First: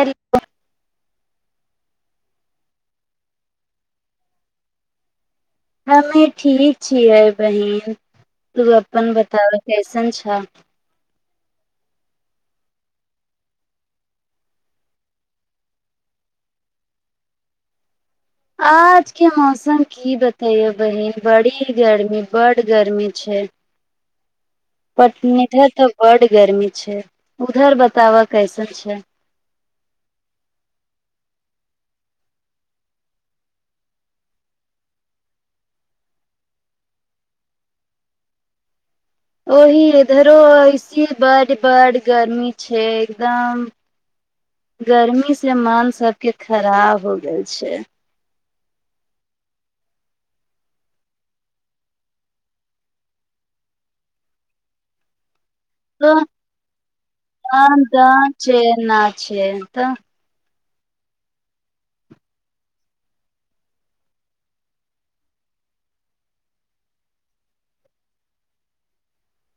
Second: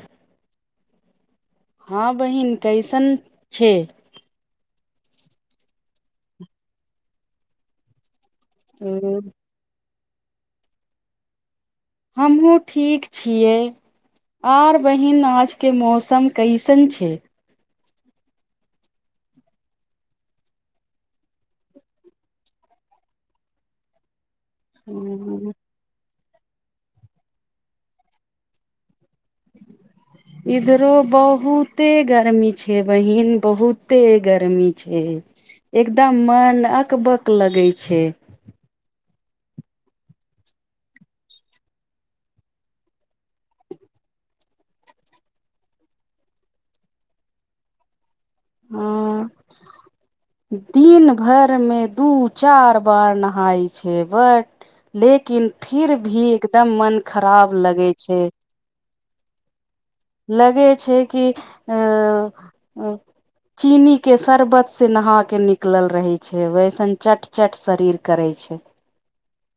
Hello हँ बहिन कैसन छै हमे ठीक छियै बहिन तू अपन बताब, केहन छै? सछा हमहूँ ठीक छियै। आर बहिन, आजुक मौसम केहन छै? आजुक मौसम की बताउ, बहिन? बहुत गर्मी छै, बड़ गर्मी छै। पटनी तऽ बड गर्मी छै, उधर बताउ, केहन छै? इधरो बहुते गर्मी छै, बहिन। बहुते गर्मी छै, एकदम मन अकबक लगैत छै। ओह, इधरो एहेन बड़ गर्मी छै, एकदम गर्मी सँ मन सभक खराब भऽ गेल छै। हँ, दिन भरिमे दू-चारि बेर नहाइ छै, मुदा फेरो त एकदम मन खराब आन लगैत छै, दान ना छै त लगैत छै। छै कि अ चीनीक शरबत सँ नहा कऽ निकलल रहै छै, वैसन चट-चट शरीर करैत छै।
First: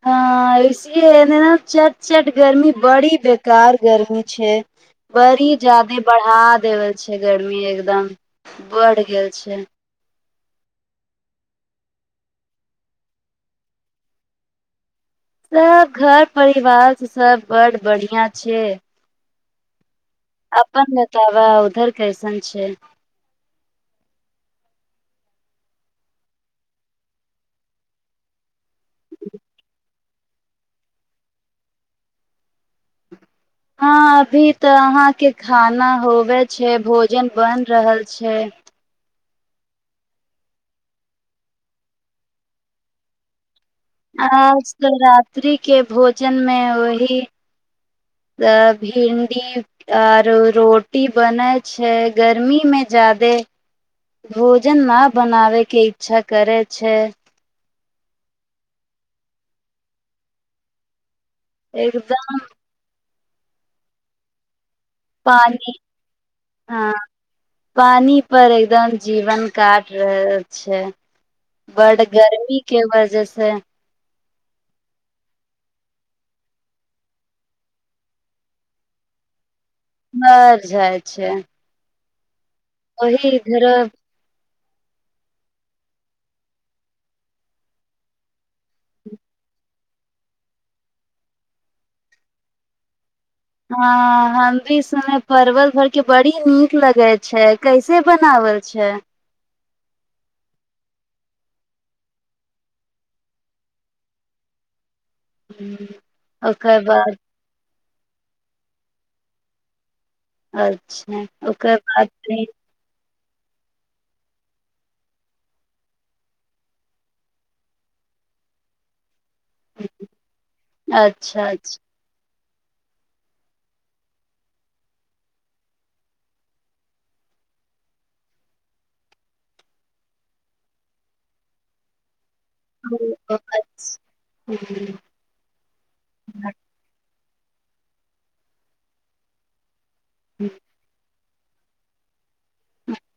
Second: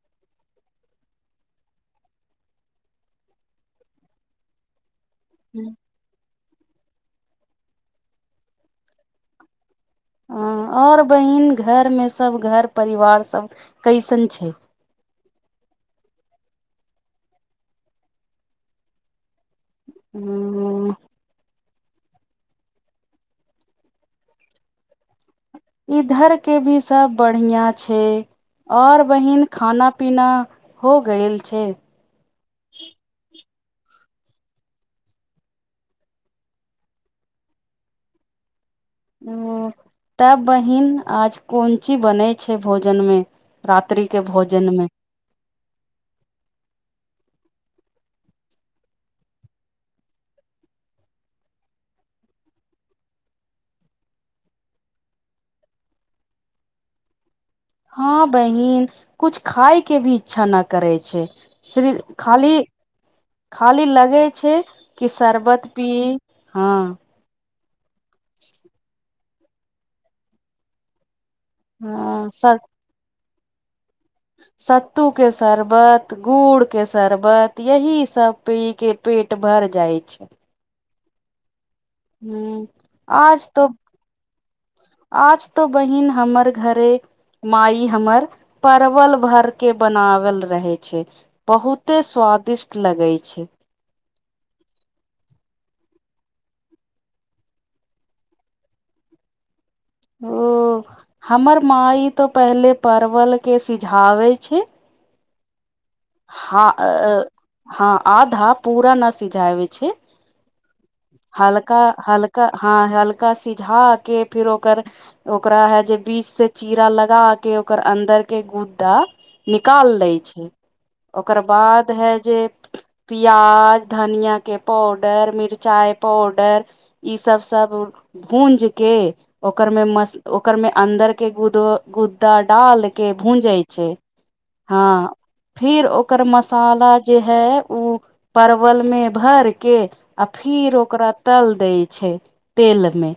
हँ, एहि लेल एतय ने चट-चट गर्मी, बड़ बेकार गर्मी छै। बड़ी हूँ। जादे बढ़ा। देवल छै गर्मी एकदम बढ़ गेल छै हँ आओर बहीन घरमे सभ घर परिवार सभ कैसन छै सभ घर-परिवार सभ बड़ बढ़िया छै। अपन ह बताउ उधर। कैसन छै इधरकहु सभ बढ़ियाँ छै, आओर बहिन, खाना-पीना भऽ गेल छै? हँ, अभी तँ अहाँक खाना होयबाक छै, भोजन बनि रहल छै। ओ तब बहिन आज कोन चीज बनै छै भोजन मे रात्रि के आ भोजन मे र सेक भोजनमे ओहि भिंडी आ रोटी बनैत छै। गर्मीमे जादे भोजन बनेबाक इच्छा नहि करैत छै। हँ बहिन कुछ खााय के भी इच्छा न करै छै श्र एकदम खाली खाली लगे छै कि शरबत पानी पी हँ पानी पर एकदम जीवन काट रह छै बड हँ स गर्मी के वजह से से सत्तू के शरबत गुड़ के शरबत यह सब पी के पेट भर जाइ बर जाय अच्छा हँ अही घर आज तँ बहिन, हमर घरेमे हमर परवल भरिके बनाओल रहै छै, बहुते स्वादिष्ट लगैत छै। हँ हम भी सुने परवल भर के बड़ी नीक लगै छै कैसे बनावल छै ओ हमर माँ ई तऽ पहिले परवलके सिझावै छै ह हँ अ हँ आ धा पूरा न सिझाबे छै अच्छा ओकर हल्का बाद फ हल्का हँ हल्का सिझा के फिर ओकर ओकरा है जे बीच से चीरा लगा के ओकर अन्दर के गूददा निकाल दै छै ओकर अच्छा अच्छा बाद है प्याज धनिया के पाउडर मिचाई पाडर ई सब सब भूज के ओकर मे ओकर में अन्दर केो त डाल के ओ भूजै छै अच्छा हँ फिर ओकर मसाला जे है उ परवल मे भर के हूँ। अभी रोकक रह टल दै छै तेल मे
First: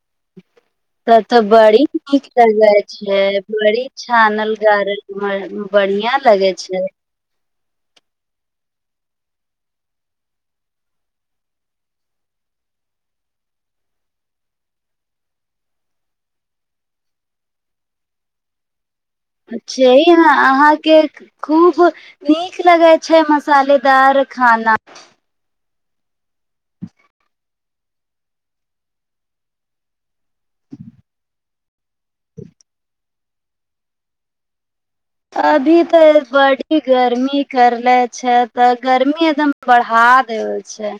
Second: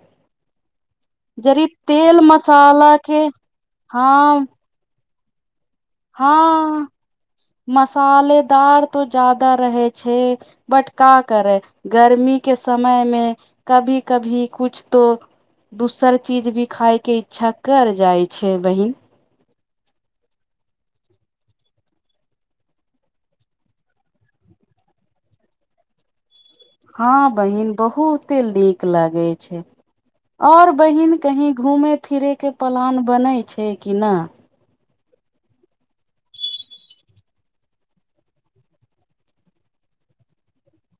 त तऽ जरी बड़ी तेल नीक लगै मसाला के छै बड़ी हँ छानल गार ह बढ़ििया लगे हँ छै मसालेदार तो ज्यादा रहै छै बटका करै गर्मी के समय मे कभी कभी कुछ तो दोसर चीज भी खाायके इच्छा कर जाइ छै बहिन छै ने अहाँके खूब नीक लगै छै मसालेदार खाना हँ बहिन बहुते नीक लागे छै और बहिन कही घूमे फिरे के पलान बनै छै कि नहि अभी तऽ बड़ी गर्मी करले छै तऽ गर्मी एकदम बढ़ा दे छै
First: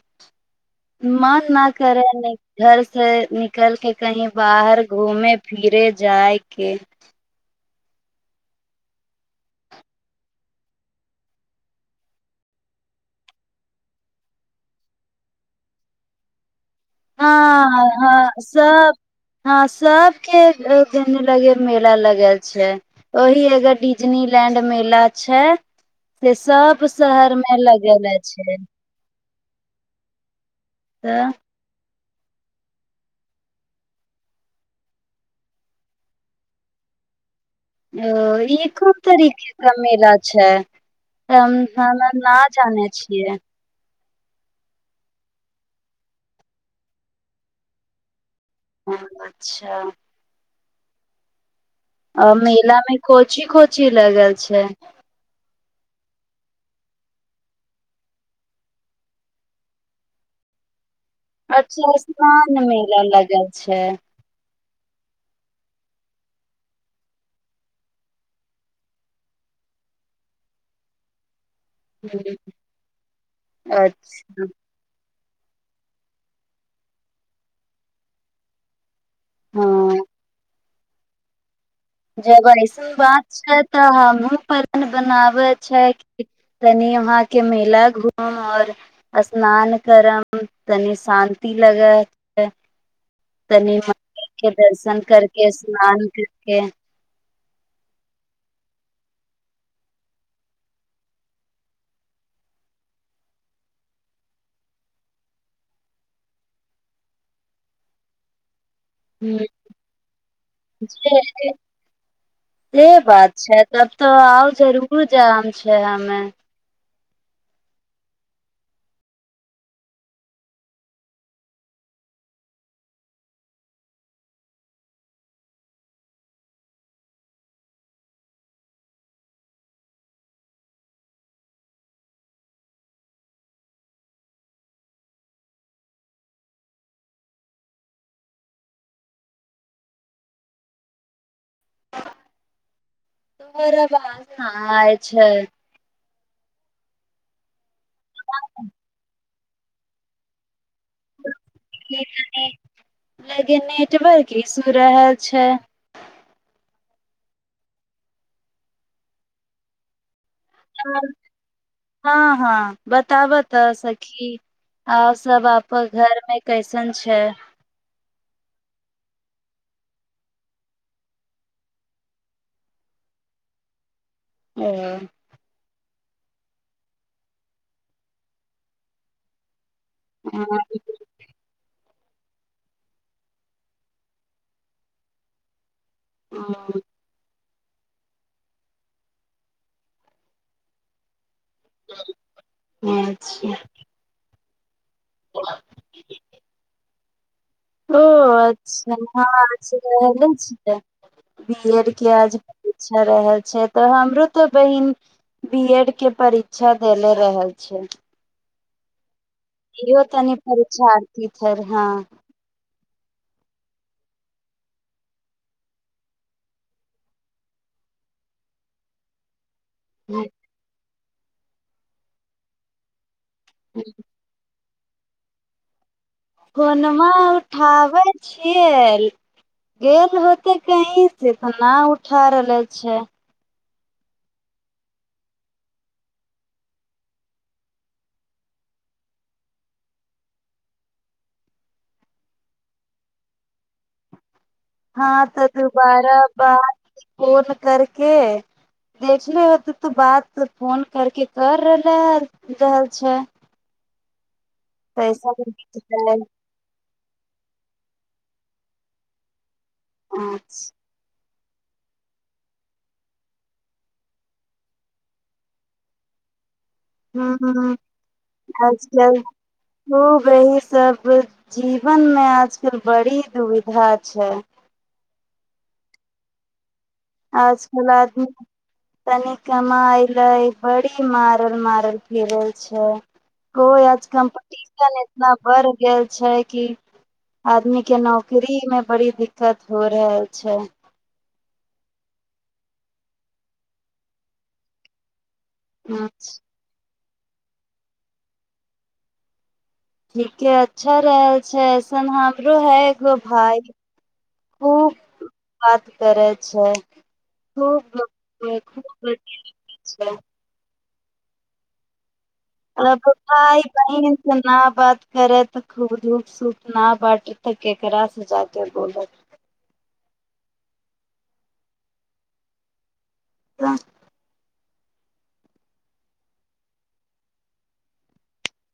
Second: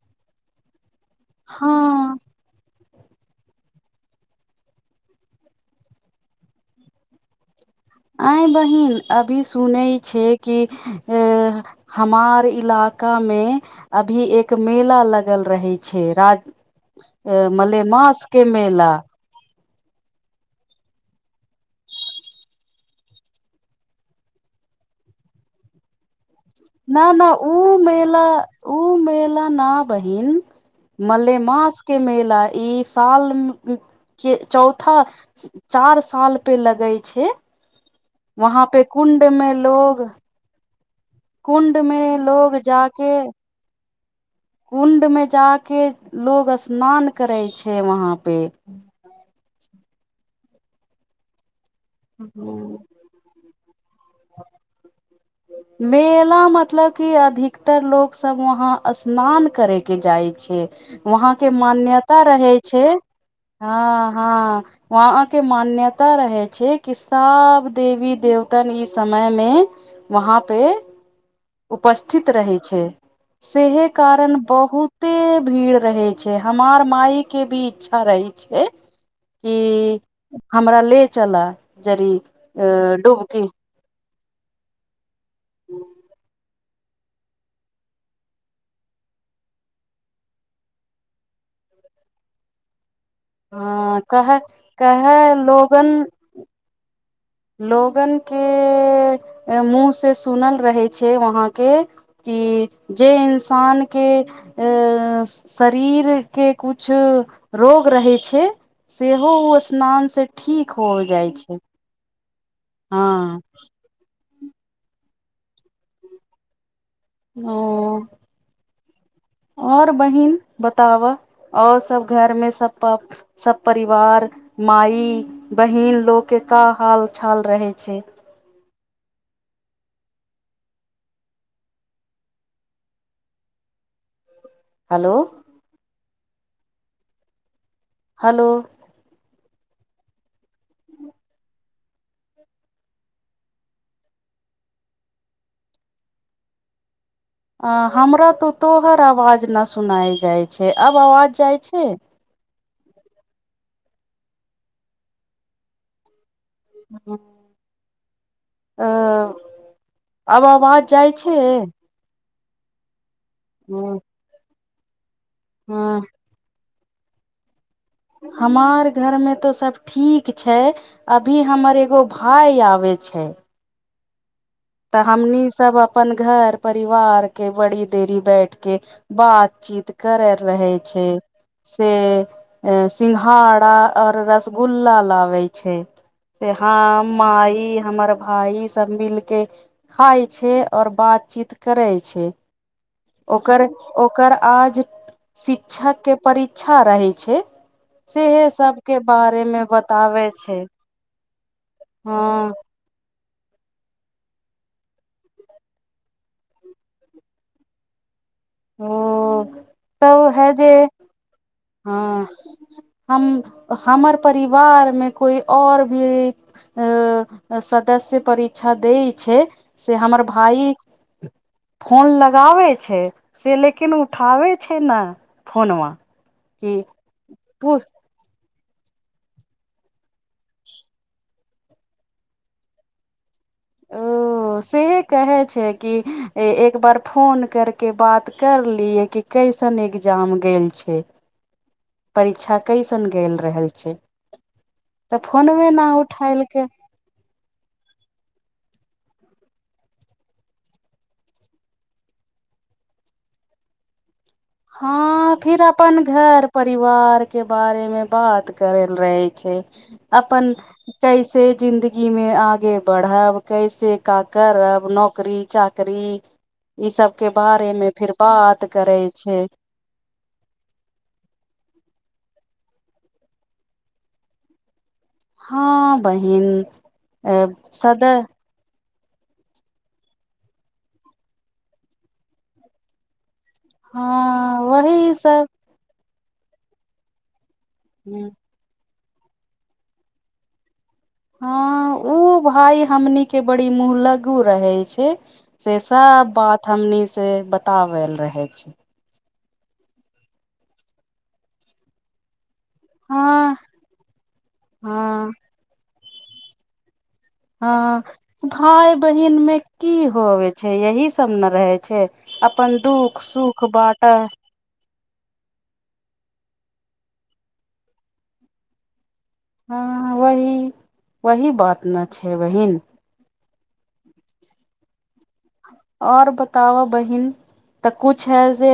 मन ना करे हँ घर से निकलके कही बाहर घूमे फिरे जायके आ बहिन अभी सुनै छै कि अ हमार इलाका मे अभी एक मेला लगल रहै छै राज ए हँ मलेमास ह के मेला सब हँ सब के घेने लगे मेला लगल छै ओह एगो डिजनी लैंड मेला छै से सब न ना शहर मे ओऊ लगेले मेला छै उऊ मेल न बहिन तऽ मले मस के मेला ई साल के चौथा चार साल पे लगे छै ओ ई वहाँ पे कोन कुण्ड तरीक मे लोग रमेला छै त हम कुण्ड हम मे न लोग जानै जाके छियै कुण्ड मे जााक लोग स्नान करै छै वहाँ पे ह अच्छा आ हूँ। मेलामे कोची कोची लगल छै मेला मतलब की अधिकतर लोकोग सब वहा स्नान करे के जाइ छै वहाँ के अच्छा मान्यता रहे स्नान छै मेला लगल छै हँ हँ वहाके मान्यता रहे छै कसाब देवी देवतन ईस समय में वहाँ पे उपस्थित रहै छै सेहे कारण अच्छा बहुत कते भीड़ रहै छै हमार मााय के भी इच्छा रहै छै हू हँ हमरा ले चल जब ऐसन बात छै तऽ हम बना व अच्छा है तनि वहााँके मेला घूम आओर स्नान करब तनि शान्ति लगत ह कह कह करके लोगन स्नान करके लोगनके मुँहसँ सुनल रहै छै वहाँके कि जे इंसानके शरीरके किछ रोग रहै छै सेहो हूँ ओ स्नानसँ ठीक हो जे जाइ छै से हँ बात छै तब तऽ आउ जरूर जयाम छै हमे ह आओर बहीन बताबह आओर सभ घरमे सभ प सभ परिवार मइ बहीन लोकके का हालचाल रहै छै हेलो हेलो ह [inaudible] तरा बाज नहि छै अ हमरा तो तोहर आवाज न सुनाय जाइ छै आब आवाज जाइ छै लेकिन नेटवर्क ईसू रहल छै ह आ आब बाज जाइ छै हँ हँ ब तबतऽ सखी आ सब आप ह घर मे कैसे पस छै हमार घरमे तऽ सभ ठीक छै अभी हमर एगो भाय आबै छै ओ तऽ हमनी सब अपन घर परिवार के बड़ी देरी बैठ के बातचीत कर हम्म, रहै छै से सिंघाड़ा और रसगुल्ला लाबे छै सेहाँ मइ हमर भाइ सब मिलके खाए छै और बातचीत करै छै [unintelligible] अच्छा ओकर ओकर आज शिक्षा के परीक्षा रहै छै छै [unintelligible] मे बताबै छै बीएड के आज हँ परीक्षा रहे से तऽ हमरो तऽ बहिन बी एड के परीक्षा देले रहल छै [inaudible] इहो तब तनि है जे परीक्षा दीथे रहे हँ हम हमर परिवार मे कोइ और [unintelligible] भी सदस्य परीक्षा दै छै से हमर भाई [unintelligible] फोन लगाबै छै से लेकिन उठाबै छै ने फोन मा कोनमा उठावज छै [unintelligible] गेल होते कहीं से तऽ फोनमा नहि उठा रहले छै ओ सेह कहै छै कि एक बार फोन करि कऽ बात करलियै कि कैसन एग्जाम गेल छै परीक्षा कैसन गेल रहे छै हँ तऽ फोनवे न दुोबारा उठैलकै बाद फोन करके देखले होतै तो बात फोन करके कर रहलै [unintelligible] छै पैसा हँ ह फिर अपन घर-परिवारके बारेमे बात करैलए रहै छै अपनन [unintelligible] से जिंन्दगीमे आगे बढ़ब, कैसे का करब, नोकरी-चाकरी? ई सबके बारेमे फिर बात करै आजकल खूब अहीं सब जीवनमे आजकल बड़ी दुविधा छै हँ, बहिन आजकल सद आदमी तनी कमाइले बड़ी मारल-मारल फिरल छै कोइ आज हँ कम्पिटिशन वही एतना सब बढ़ गेल छैक की? आदमीके नौकरीमे बड़ी दिक्कत हो रहल छै हँ, ऊ भाय हमनीके बड़ी मुॅंहलग्गू रहै छै से सब बात हमनी से बताबेल रहै छै ठीके अच्छा रहै छै ऐसन हम रहै हँ प्रोफाइल, ओहो हँ खूब बात करै अच्छा ह भाय बतै बहिन मे की छै होवे छै यही सब न रहै छै अपन अब दुःख भाय सुख बाँटै बहिनसँ न बात करै तऽ खूब दुःख सुतना बाटे त केकरा से जाकेँ बोलत हँ वही वही बात न छै बहिन त आओर बताब बहिन तऽ कुछ हइ जे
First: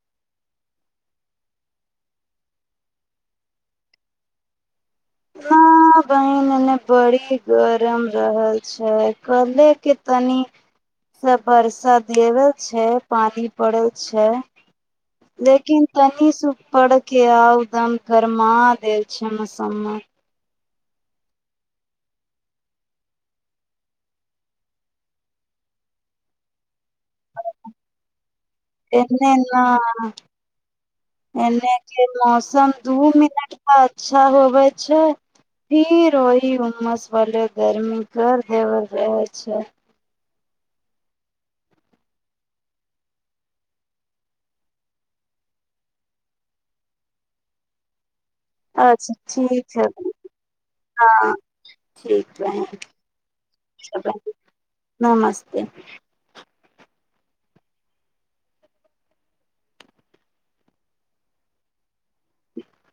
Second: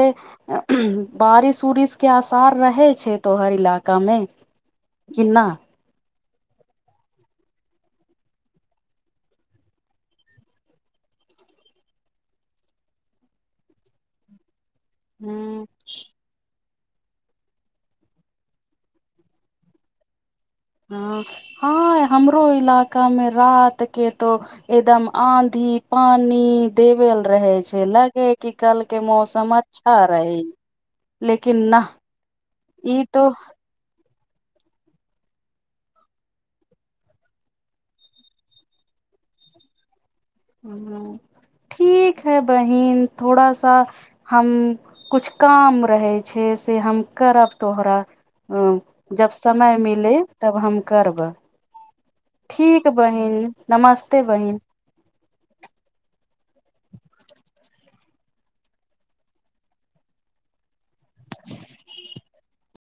बारिश उरिश के आसार रहे छै तोहर इलाका मे ना बहिन एने बड़ी गरम रहल छै कले के तनी सब वर्षा दियेबै छै पानी पड़ैय छै ह लेकिन तनी सु पर के आउ दम फरमा देेय छै समान ह हँ हमरो इलाका मे रात के तो एकदम आंधी पानि देबेल रहे छै लागे कि कल के एने मौसम न अच्छा रहै लेकिन एने ना के मौसम ई दू तो मिनट का अच्छा होवे छै फिर ओहि उमस वाले गर्मी कर देवल रहे छै ह ठीक है बहिन थोड़ा सा हम कछ काम रहै छै से हम करब तोहरा ओ अच्छा जब समय ठीक है मिले तब हम करबै हँ ठीक बहिन ठीक बहिन नमस्ते बहिन ते [inaudible] [unintelligible]